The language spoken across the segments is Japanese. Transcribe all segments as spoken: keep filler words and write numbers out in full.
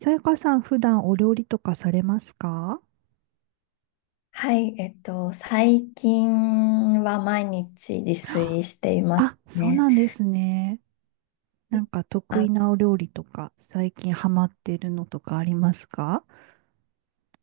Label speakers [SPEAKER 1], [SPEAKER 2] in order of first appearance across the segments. [SPEAKER 1] さやかさん、普段お料理とかされますか？
[SPEAKER 2] はい、えっと、最近は毎日自炊しています
[SPEAKER 1] あ、そう
[SPEAKER 2] ね。
[SPEAKER 1] なんですね。なんか得
[SPEAKER 2] あ、
[SPEAKER 1] 意なお料理とか、最近ハマってるのとかありますか？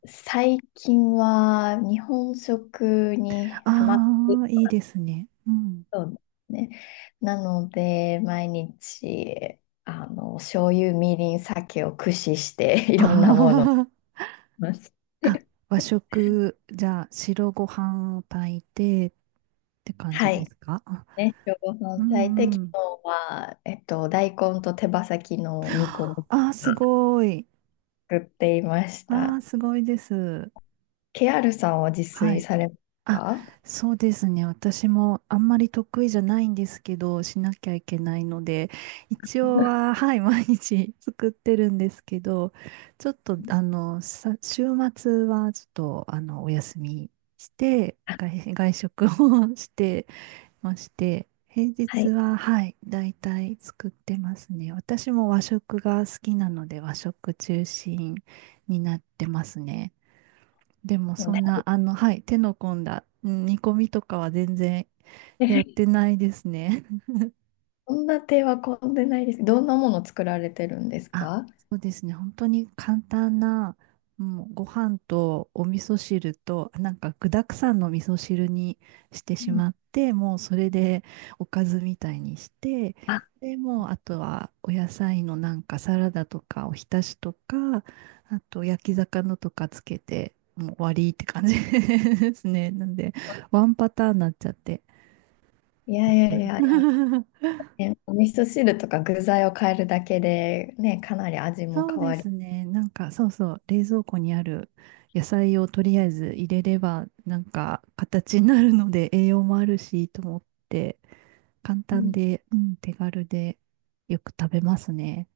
[SPEAKER 2] 最近は日本食にハマって、
[SPEAKER 1] ああー、いいですね。うん。
[SPEAKER 2] そうですね。なので、毎日、あの、醤油、みりん、酒を駆使して い
[SPEAKER 1] あ
[SPEAKER 2] ろんなものを作
[SPEAKER 1] ー
[SPEAKER 2] ります。
[SPEAKER 1] あ、和 食、じゃあ、白ご飯を炊いてって感
[SPEAKER 2] は
[SPEAKER 1] じで
[SPEAKER 2] い。
[SPEAKER 1] すかあ？
[SPEAKER 2] ね、今日ご
[SPEAKER 1] う
[SPEAKER 2] 飯炊いて、
[SPEAKER 1] んう
[SPEAKER 2] 昨
[SPEAKER 1] ん。
[SPEAKER 2] 日は、えっと、大根と手羽先の煮込みを
[SPEAKER 1] ああ、すごい。
[SPEAKER 2] 作っていまし
[SPEAKER 1] ああ、
[SPEAKER 2] た。
[SPEAKER 1] すごいです。
[SPEAKER 2] ケアルさんは自
[SPEAKER 1] は
[SPEAKER 2] 炊
[SPEAKER 1] い。
[SPEAKER 2] されます
[SPEAKER 1] あ、
[SPEAKER 2] か？
[SPEAKER 1] そうですね。私もあんまり得意じゃないんですけど、しなきゃいけないので、一応は、はい、毎日 作ってるんですけど、ちょっと、あの、さ、週末はちょっと、あの、お休みして、
[SPEAKER 2] あ、
[SPEAKER 1] 外、外食を してまして、平
[SPEAKER 2] は
[SPEAKER 1] 日
[SPEAKER 2] い。
[SPEAKER 1] は、はい、だいたい作ってますね。私も和食が好きなので、和食中心になってますね。でも
[SPEAKER 2] もう
[SPEAKER 1] そんな、あの、はい、手の込んだ、うん煮込みとかは全然
[SPEAKER 2] ね。
[SPEAKER 1] やっ てないですね。
[SPEAKER 2] そんな手は込んでないです。どんなもの作られてるんです
[SPEAKER 1] あ、
[SPEAKER 2] か？
[SPEAKER 1] そうですね。本当に簡単な、もうご飯とお味噌汁と、なんか具沢山の味噌汁にして
[SPEAKER 2] う
[SPEAKER 1] し
[SPEAKER 2] ん。
[SPEAKER 1] まって、もうそれでおかずみたいにして、
[SPEAKER 2] あ、
[SPEAKER 1] で、もうあとはお野菜のなんかサラダとかおひたしとか、あと焼き魚とかつけて、もう終わりって感じ ですね。なんで、ワンパターンになっちゃって。
[SPEAKER 2] いやいやいやい
[SPEAKER 1] うん
[SPEAKER 2] や、ね、お味噌汁とか具材を変えるだけで、ね、かなり味 も
[SPEAKER 1] そう
[SPEAKER 2] 変
[SPEAKER 1] で
[SPEAKER 2] わり、
[SPEAKER 1] すね。なんか、そうそう、冷蔵庫にある野菜をとりあえず入れれば、なんか、形になるので栄養もあるし、と思って、簡
[SPEAKER 2] う
[SPEAKER 1] 単
[SPEAKER 2] ん、
[SPEAKER 1] で、うん、手軽で、よく食べますね。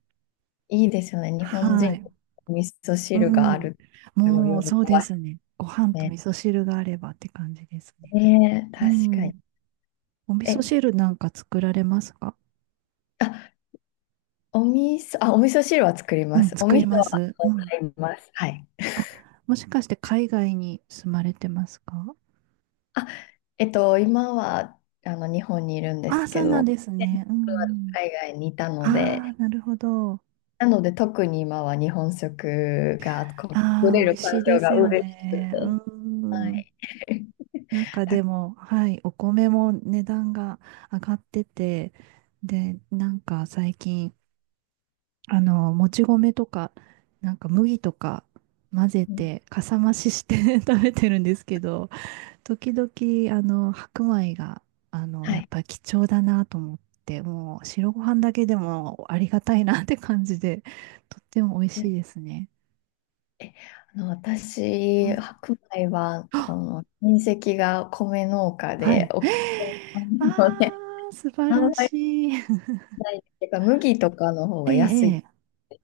[SPEAKER 2] いいですよね。日本
[SPEAKER 1] は
[SPEAKER 2] 人、
[SPEAKER 1] い。
[SPEAKER 2] お味噌
[SPEAKER 1] う
[SPEAKER 2] 汁があ
[SPEAKER 1] ん。
[SPEAKER 2] る。すごい喜
[SPEAKER 1] もう、そうで
[SPEAKER 2] ばし
[SPEAKER 1] すね。ご飯
[SPEAKER 2] い
[SPEAKER 1] と
[SPEAKER 2] ね。
[SPEAKER 1] 味噌汁があればって感じですね。
[SPEAKER 2] ねえ、
[SPEAKER 1] う
[SPEAKER 2] 確かに。
[SPEAKER 1] ん。お味
[SPEAKER 2] え、
[SPEAKER 1] 噌汁なんか作られますか？
[SPEAKER 2] あ、お味噌、あ、お味噌汁は作り
[SPEAKER 1] う
[SPEAKER 2] ま
[SPEAKER 1] ん、
[SPEAKER 2] す。お
[SPEAKER 1] 作
[SPEAKER 2] 味
[SPEAKER 1] り
[SPEAKER 2] 噌
[SPEAKER 1] ま
[SPEAKER 2] は
[SPEAKER 1] す。うん。
[SPEAKER 2] 買います。はい。
[SPEAKER 1] あ、もしかして海外に住まれてますか？
[SPEAKER 2] あ、えっと、今はあの日本にいるんで
[SPEAKER 1] あ、
[SPEAKER 2] す
[SPEAKER 1] そ
[SPEAKER 2] け
[SPEAKER 1] うなん
[SPEAKER 2] ど、
[SPEAKER 1] です
[SPEAKER 2] 前職
[SPEAKER 1] ね。う
[SPEAKER 2] は
[SPEAKER 1] んうん。
[SPEAKER 2] 海外にいたの
[SPEAKER 1] ああ、
[SPEAKER 2] で、
[SPEAKER 1] なるほど。
[SPEAKER 2] なので特に今は日本食がこう
[SPEAKER 1] あ
[SPEAKER 2] 取
[SPEAKER 1] あ、
[SPEAKER 2] れ
[SPEAKER 1] 美
[SPEAKER 2] る
[SPEAKER 1] 味し
[SPEAKER 2] 環
[SPEAKER 1] いで
[SPEAKER 2] 境
[SPEAKER 1] す
[SPEAKER 2] が
[SPEAKER 1] よ
[SPEAKER 2] 嬉しくて。
[SPEAKER 1] ね。う
[SPEAKER 2] は
[SPEAKER 1] ん。
[SPEAKER 2] い。
[SPEAKER 1] なんか
[SPEAKER 2] た、
[SPEAKER 1] でも、はい、お米も値段が上がってて、で、なんか最近、あの、もち米とか、なんか麦とか混ぜて、かさ増しして 食べてるんですけど、時々、あの、白米が、あの、
[SPEAKER 2] は
[SPEAKER 1] やっ
[SPEAKER 2] い。
[SPEAKER 1] ぱり貴重だなと思って、もう白ご飯だけでもありがたいなって感じで、とっても美味しいですね。
[SPEAKER 2] え、あの、
[SPEAKER 1] う
[SPEAKER 2] 私、
[SPEAKER 1] ん。
[SPEAKER 2] 白米は、こ
[SPEAKER 1] あ、
[SPEAKER 2] の親戚が米農家
[SPEAKER 1] は
[SPEAKER 2] で、
[SPEAKER 1] い。え
[SPEAKER 2] お、
[SPEAKER 1] ー
[SPEAKER 2] あんま
[SPEAKER 1] あー、素晴ら
[SPEAKER 2] り
[SPEAKER 1] しい。
[SPEAKER 2] ないんですけど、麦とかの方
[SPEAKER 1] え
[SPEAKER 2] が安い
[SPEAKER 1] え、え
[SPEAKER 2] で
[SPEAKER 1] え。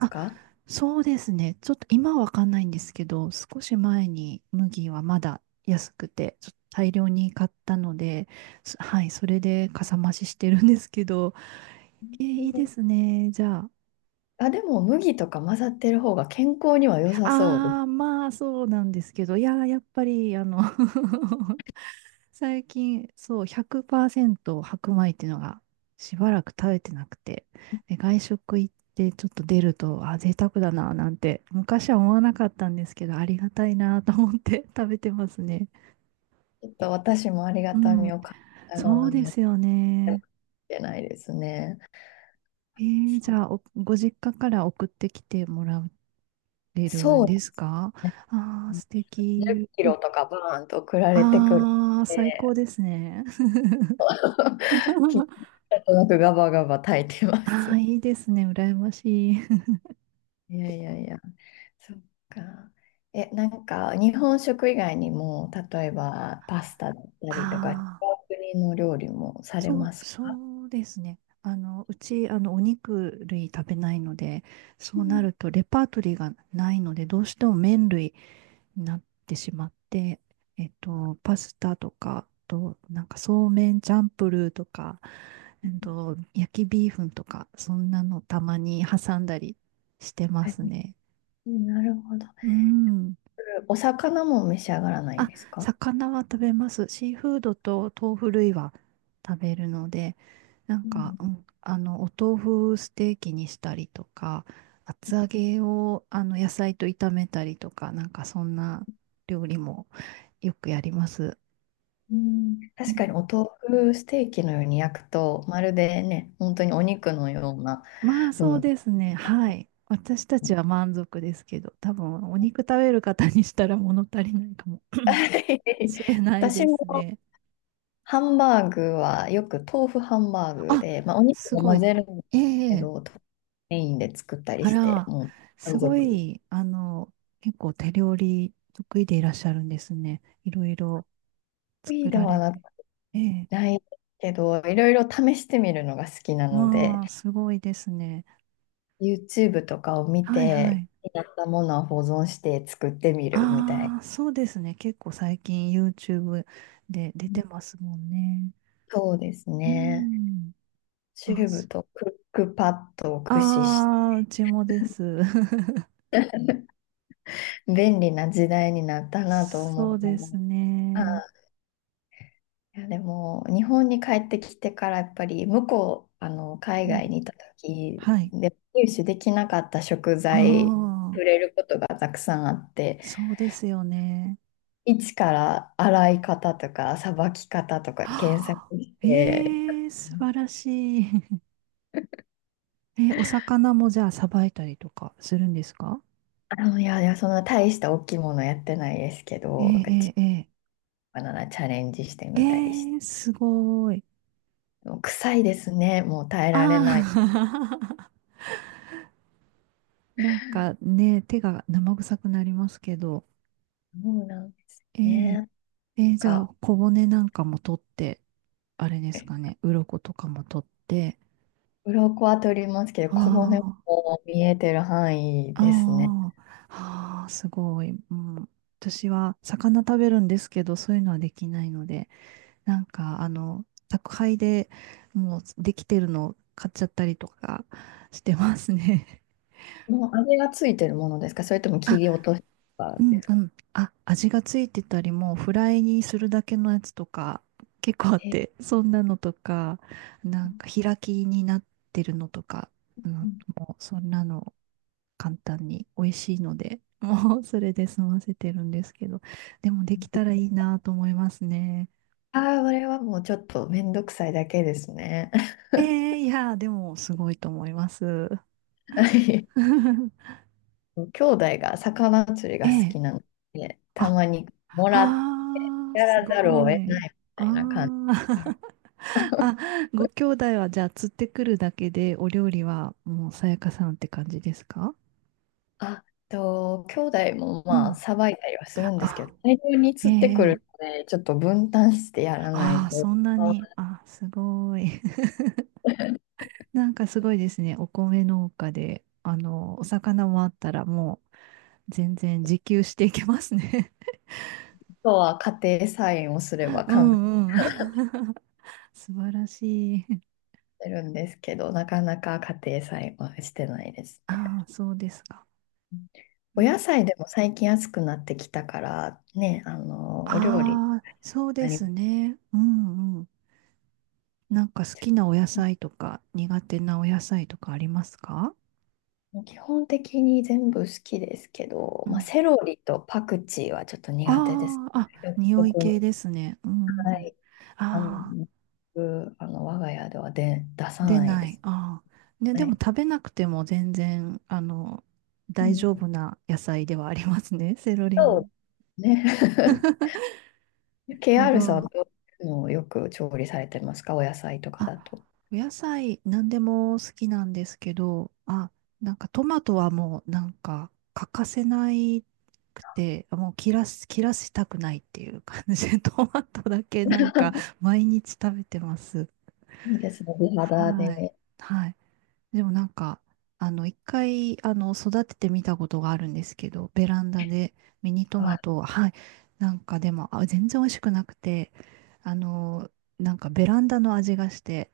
[SPEAKER 2] すか？
[SPEAKER 1] そうですね。ちょっと今はわかんないんですけど、少し前に麦はまだ安くて、ちょっと大量に買ったので、すはい、それでかさ増ししてるんですけど、えーいいですね。じゃあ、
[SPEAKER 2] あ、でも麦とか混ざってる方が健康には良さそうで
[SPEAKER 1] あ
[SPEAKER 2] す。
[SPEAKER 1] あ、まあそうなんですけど、いやー、やっぱり、あの 最近、そう、ひゃくパーセント白米っていうのがしばらく食べてなくて、で、外食行ってちょっと出ると、あ、贅沢だな、なんて、昔は思わなかったんですけど、ありがたいなと思って 食べてますね。
[SPEAKER 2] ちょっと私もありが
[SPEAKER 1] う
[SPEAKER 2] たみ
[SPEAKER 1] ん、
[SPEAKER 2] を感じなが
[SPEAKER 1] そう
[SPEAKER 2] らも
[SPEAKER 1] で
[SPEAKER 2] やっ
[SPEAKER 1] すよ
[SPEAKER 2] てない
[SPEAKER 1] ね。
[SPEAKER 2] けないですね。
[SPEAKER 1] えー、じ
[SPEAKER 2] そう、
[SPEAKER 1] ゃあお、ご実家から送ってきてもらえる
[SPEAKER 2] そ
[SPEAKER 1] ん
[SPEAKER 2] う
[SPEAKER 1] で
[SPEAKER 2] で
[SPEAKER 1] す
[SPEAKER 2] す
[SPEAKER 1] か？
[SPEAKER 2] ね。
[SPEAKER 1] ああー、素
[SPEAKER 2] 10
[SPEAKER 1] 敵。
[SPEAKER 2] キロとかバーンと送られてくるの
[SPEAKER 1] ああ、最
[SPEAKER 2] で、
[SPEAKER 1] 高ですね。
[SPEAKER 2] 気に なとなくガバガバ炊いてま
[SPEAKER 1] ああ、
[SPEAKER 2] す。
[SPEAKER 1] いいですね。羨ましい。
[SPEAKER 2] いやいやいや、そっか。え、なんか日本食以外にも、例えばパスタだったりとか、違う
[SPEAKER 1] ああ、
[SPEAKER 2] 国の料理もされ
[SPEAKER 1] そう、
[SPEAKER 2] ますか？
[SPEAKER 1] そうですね。あの、うち、あの、お肉類食べないので、そ
[SPEAKER 2] う
[SPEAKER 1] うな
[SPEAKER 2] ん。
[SPEAKER 1] ると、レパートリーがないので、どうしても麺類になってしまって、えっと、パスタとか、あと、なんか、そうめんチャンプルーとか、えっと、焼きビーフンとか、そんなのたまに挟んだりしてま
[SPEAKER 2] え、
[SPEAKER 1] すね。
[SPEAKER 2] なるほど。
[SPEAKER 1] うん。
[SPEAKER 2] お魚も召し上がらないん
[SPEAKER 1] あ、
[SPEAKER 2] ですか？
[SPEAKER 1] 魚は食べます。シーフードと豆腐類は食べるので、なん
[SPEAKER 2] う
[SPEAKER 1] か、う
[SPEAKER 2] ん、
[SPEAKER 1] ん、あの、お豆腐ステーキにしたりとか、厚揚げをあの野菜と炒めたりとか、なんかそんな料理もよくやります。
[SPEAKER 2] うん、
[SPEAKER 1] う
[SPEAKER 2] 確
[SPEAKER 1] ん、
[SPEAKER 2] かにお豆腐ステーキのように焼くと、まるでね、本当にお肉のような、
[SPEAKER 1] まあそ
[SPEAKER 2] う
[SPEAKER 1] う
[SPEAKER 2] ん。
[SPEAKER 1] ですね。はい。私たちは 満足ですけど、多分お肉食べる方にしたら物足りないかも
[SPEAKER 2] はい、
[SPEAKER 1] し れない
[SPEAKER 2] 私
[SPEAKER 1] です
[SPEAKER 2] も
[SPEAKER 1] ね。
[SPEAKER 2] ハンバーグはよく豆腐ハンバーグ
[SPEAKER 1] あ、
[SPEAKER 2] で、まあ、お肉
[SPEAKER 1] す
[SPEAKER 2] も
[SPEAKER 1] ご
[SPEAKER 2] 混
[SPEAKER 1] い。
[SPEAKER 2] ぜるんです
[SPEAKER 1] え
[SPEAKER 2] け
[SPEAKER 1] え、
[SPEAKER 2] ど、メインで作ったり
[SPEAKER 1] あ
[SPEAKER 2] して、
[SPEAKER 1] ら、
[SPEAKER 2] もう
[SPEAKER 1] す
[SPEAKER 2] 満足。
[SPEAKER 1] ご
[SPEAKER 2] 得
[SPEAKER 1] い、あの、結構手料理得意でいらっしゃるんですね。いろいろ作
[SPEAKER 2] 意で
[SPEAKER 1] ら
[SPEAKER 2] は
[SPEAKER 1] れ
[SPEAKER 2] な
[SPEAKER 1] て。
[SPEAKER 2] く
[SPEAKER 1] ええ。
[SPEAKER 2] ないけど、いろいろ試してみるのが好きなの
[SPEAKER 1] まあ、
[SPEAKER 2] で、
[SPEAKER 1] すごいですね。
[SPEAKER 2] YouTube とかを見
[SPEAKER 1] はいは
[SPEAKER 2] て、
[SPEAKER 1] い。
[SPEAKER 2] やったものを保存して作ってみるみたい
[SPEAKER 1] ああ、そうですね。結構最近 YouTube で出て
[SPEAKER 2] な。
[SPEAKER 1] ますもんね。
[SPEAKER 2] そうです
[SPEAKER 1] う
[SPEAKER 2] ね。
[SPEAKER 1] ん。
[SPEAKER 2] チ
[SPEAKER 1] あ、
[SPEAKER 2] ューブ
[SPEAKER 1] そ
[SPEAKER 2] とクックパッドを駆使し、
[SPEAKER 1] あー、うちもです。
[SPEAKER 2] 便利な時代になった なと
[SPEAKER 1] そうで
[SPEAKER 2] 思
[SPEAKER 1] す
[SPEAKER 2] う。あ、
[SPEAKER 1] ね。
[SPEAKER 2] いやでも日本に帰ってきてからやっぱり向こう、あの、
[SPEAKER 1] う
[SPEAKER 2] 海
[SPEAKER 1] ん、
[SPEAKER 2] 外にいた時
[SPEAKER 1] はい。
[SPEAKER 2] で入手できなかった食
[SPEAKER 1] あ
[SPEAKER 2] 材
[SPEAKER 1] あ、
[SPEAKER 2] 触れることがたくさんあって、
[SPEAKER 1] そうですよね。
[SPEAKER 2] 一から洗い方とかさばき方と か検索
[SPEAKER 1] はあ、
[SPEAKER 2] して、
[SPEAKER 1] ええ、素晴らしい。え、お魚もじゃあさばいたりとかするんですか？
[SPEAKER 2] あの、いやいや、そんな大した大きいものやってないですけど、なんかち
[SPEAKER 1] え
[SPEAKER 2] っ
[SPEAKER 1] えええ
[SPEAKER 2] ななチャレンジして
[SPEAKER 1] ええ
[SPEAKER 2] みたりして。
[SPEAKER 1] えー、すごい。
[SPEAKER 2] もう臭いですね。もう耐え
[SPEAKER 1] あ
[SPEAKER 2] られない。
[SPEAKER 1] あ なんかね、手が生臭くなりますけど。
[SPEAKER 2] もうなんです
[SPEAKER 1] え
[SPEAKER 2] ね。な
[SPEAKER 1] え
[SPEAKER 2] ん
[SPEAKER 1] ええ、じゃあ
[SPEAKER 2] か、
[SPEAKER 1] 小骨なんかも取って、あれです
[SPEAKER 2] え、
[SPEAKER 1] かね、鱗とかも取って。
[SPEAKER 2] 鱗は取りますけど、小骨
[SPEAKER 1] あ
[SPEAKER 2] も見えてる範囲
[SPEAKER 1] あ、
[SPEAKER 2] ですね。
[SPEAKER 1] ああ、ああ、すごい。うん、私は魚食べるんですけど、そういうのはできないので。なんか、あの、宅配でもうできてるのを買っちゃったりとかしてますね。
[SPEAKER 2] もうあれがついてるものですか、それとも 切
[SPEAKER 1] あ、
[SPEAKER 2] り落とした
[SPEAKER 1] うん
[SPEAKER 2] です
[SPEAKER 1] う
[SPEAKER 2] か？
[SPEAKER 1] ん。あ、味がついてたり、もうフライにするだけのやつとか結構あっ
[SPEAKER 2] え、
[SPEAKER 1] て、そんなのとか、なんか開きになってるのとか、うん、もうそんなの簡単に美味しいので、もうそれで済ませてるんですけど、でもできたらいいなと思いますね。
[SPEAKER 2] ああー、あれはもうちょっとめんどくさいだけですね。
[SPEAKER 1] えー、いやー、でもすごいと思います。
[SPEAKER 2] 兄弟が魚釣り
[SPEAKER 1] え
[SPEAKER 2] が好
[SPEAKER 1] え。
[SPEAKER 2] きなので、た
[SPEAKER 1] あ、
[SPEAKER 2] まにもらっ、
[SPEAKER 1] あー、
[SPEAKER 2] や
[SPEAKER 1] す
[SPEAKER 2] らざるを
[SPEAKER 1] ご
[SPEAKER 2] 得
[SPEAKER 1] い。
[SPEAKER 2] ないみ
[SPEAKER 1] あ
[SPEAKER 2] たいな感じ。
[SPEAKER 1] ー。あ、ご兄弟はじゃあ釣ってくるだけでお料理はもうさやかさんって感じですか？
[SPEAKER 2] あと、兄弟も
[SPEAKER 1] う
[SPEAKER 2] まあ、
[SPEAKER 1] ん。
[SPEAKER 2] さばいたりはするんですけ
[SPEAKER 1] あ、
[SPEAKER 2] ど、大量に
[SPEAKER 1] ええ。
[SPEAKER 2] 釣ってく
[SPEAKER 1] え
[SPEAKER 2] る
[SPEAKER 1] え、
[SPEAKER 2] ので、ちょっと分担してやらない
[SPEAKER 1] ああ、
[SPEAKER 2] と、
[SPEAKER 1] そんな
[SPEAKER 2] あ
[SPEAKER 1] に。あ、すごい。なんかすごいですね。お米農家で、あの、お魚もあったらもう全然自給していけますね。
[SPEAKER 2] とは家庭菜園をすれ ば
[SPEAKER 1] う
[SPEAKER 2] 簡単
[SPEAKER 1] んうん。素晴らしい。
[SPEAKER 2] になるんですけど、なかなか家庭菜園はしてないですね。
[SPEAKER 1] ああ、そうですか。
[SPEAKER 2] お野菜でも最近安くなってきたから、ね、あの、お料理に
[SPEAKER 1] ああ、そうで
[SPEAKER 2] なり、
[SPEAKER 1] すね。うんうん。なんか好きなお野菜とか苦手なお野菜とかありますか？
[SPEAKER 2] 基本的に全部好きですけど、
[SPEAKER 1] う
[SPEAKER 2] まあ、
[SPEAKER 1] ん。
[SPEAKER 2] セロリとパクチーはちょっと苦手です。
[SPEAKER 1] ああ、あ、
[SPEAKER 2] 独
[SPEAKER 1] 匂い系
[SPEAKER 2] 特、
[SPEAKER 1] ですね。うん
[SPEAKER 2] は
[SPEAKER 1] うん。
[SPEAKER 2] い。あの、
[SPEAKER 1] ああ、
[SPEAKER 2] 僕あの我が家ではで出さ
[SPEAKER 1] 出
[SPEAKER 2] ない
[SPEAKER 1] な
[SPEAKER 2] で
[SPEAKER 1] い。
[SPEAKER 2] す。
[SPEAKER 1] ああ。ね、
[SPEAKER 2] は
[SPEAKER 1] でも
[SPEAKER 2] い。
[SPEAKER 1] 食べなくても全然、あの、
[SPEAKER 2] う
[SPEAKER 1] 大
[SPEAKER 2] ん、
[SPEAKER 1] 丈夫な野菜ではありますね。セロリも。
[SPEAKER 2] そうね。
[SPEAKER 1] なる ほ
[SPEAKER 2] ケーアール さんはど
[SPEAKER 1] ど。
[SPEAKER 2] ういうのをよく調理されてますか？お野菜とか
[SPEAKER 1] あ、
[SPEAKER 2] だと。
[SPEAKER 1] お野菜何でも好きなんですけど、あ、なんかトマトはもうなんか欠かせないくて、もう切らす、切らしたくないっていう感じで、トマトだけなんか毎日食べてます。
[SPEAKER 2] いいですね。美肌
[SPEAKER 1] はい。
[SPEAKER 2] で。
[SPEAKER 1] はい。でもなんか、あの、一回、あの、育ててみたことがあるんですけど、ベランダでミニトマ
[SPEAKER 2] あ、
[SPEAKER 1] トを、はい。なんかでも、あ、全然美味しくなくて、あの、なんかベランダの味がして、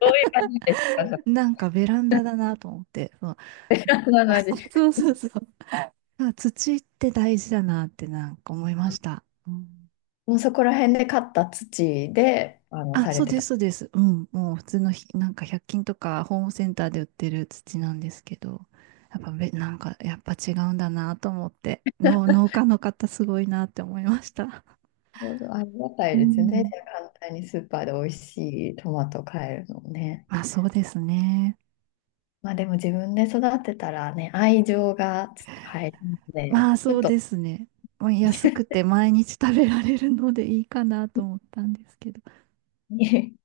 [SPEAKER 2] どういう感じですか？そ
[SPEAKER 1] なんかベランダだなと思って、そう、
[SPEAKER 2] れそんな感 じ。
[SPEAKER 1] そうそうそう。あ、土って大事だなってなんか思いました。うん、
[SPEAKER 2] もうそこら辺で買った土で、あの、
[SPEAKER 1] あ、
[SPEAKER 2] され
[SPEAKER 1] そう
[SPEAKER 2] て
[SPEAKER 1] で
[SPEAKER 2] た。
[SPEAKER 1] す、そうです。うん。もう普通のひ、なんかひゃっきんとかホームセンターで売ってる土なんですけど、やっぱべ、なんかやっぱ違うんだなと思って、農農家の方すごいなって思いました。
[SPEAKER 2] ありがた
[SPEAKER 1] う
[SPEAKER 2] いですね。
[SPEAKER 1] ん。
[SPEAKER 2] 簡単にスーパーで美味しいトマト買えるのもね。
[SPEAKER 1] まあそうですね。
[SPEAKER 2] まあでも自分で育てたらね、愛情がちょっと入るので、
[SPEAKER 1] まあ
[SPEAKER 2] ちょ
[SPEAKER 1] そ
[SPEAKER 2] っ
[SPEAKER 1] う
[SPEAKER 2] と
[SPEAKER 1] ですね。もう安く て毎日食べられるのでいいかなと思ったんですけど。
[SPEAKER 2] に、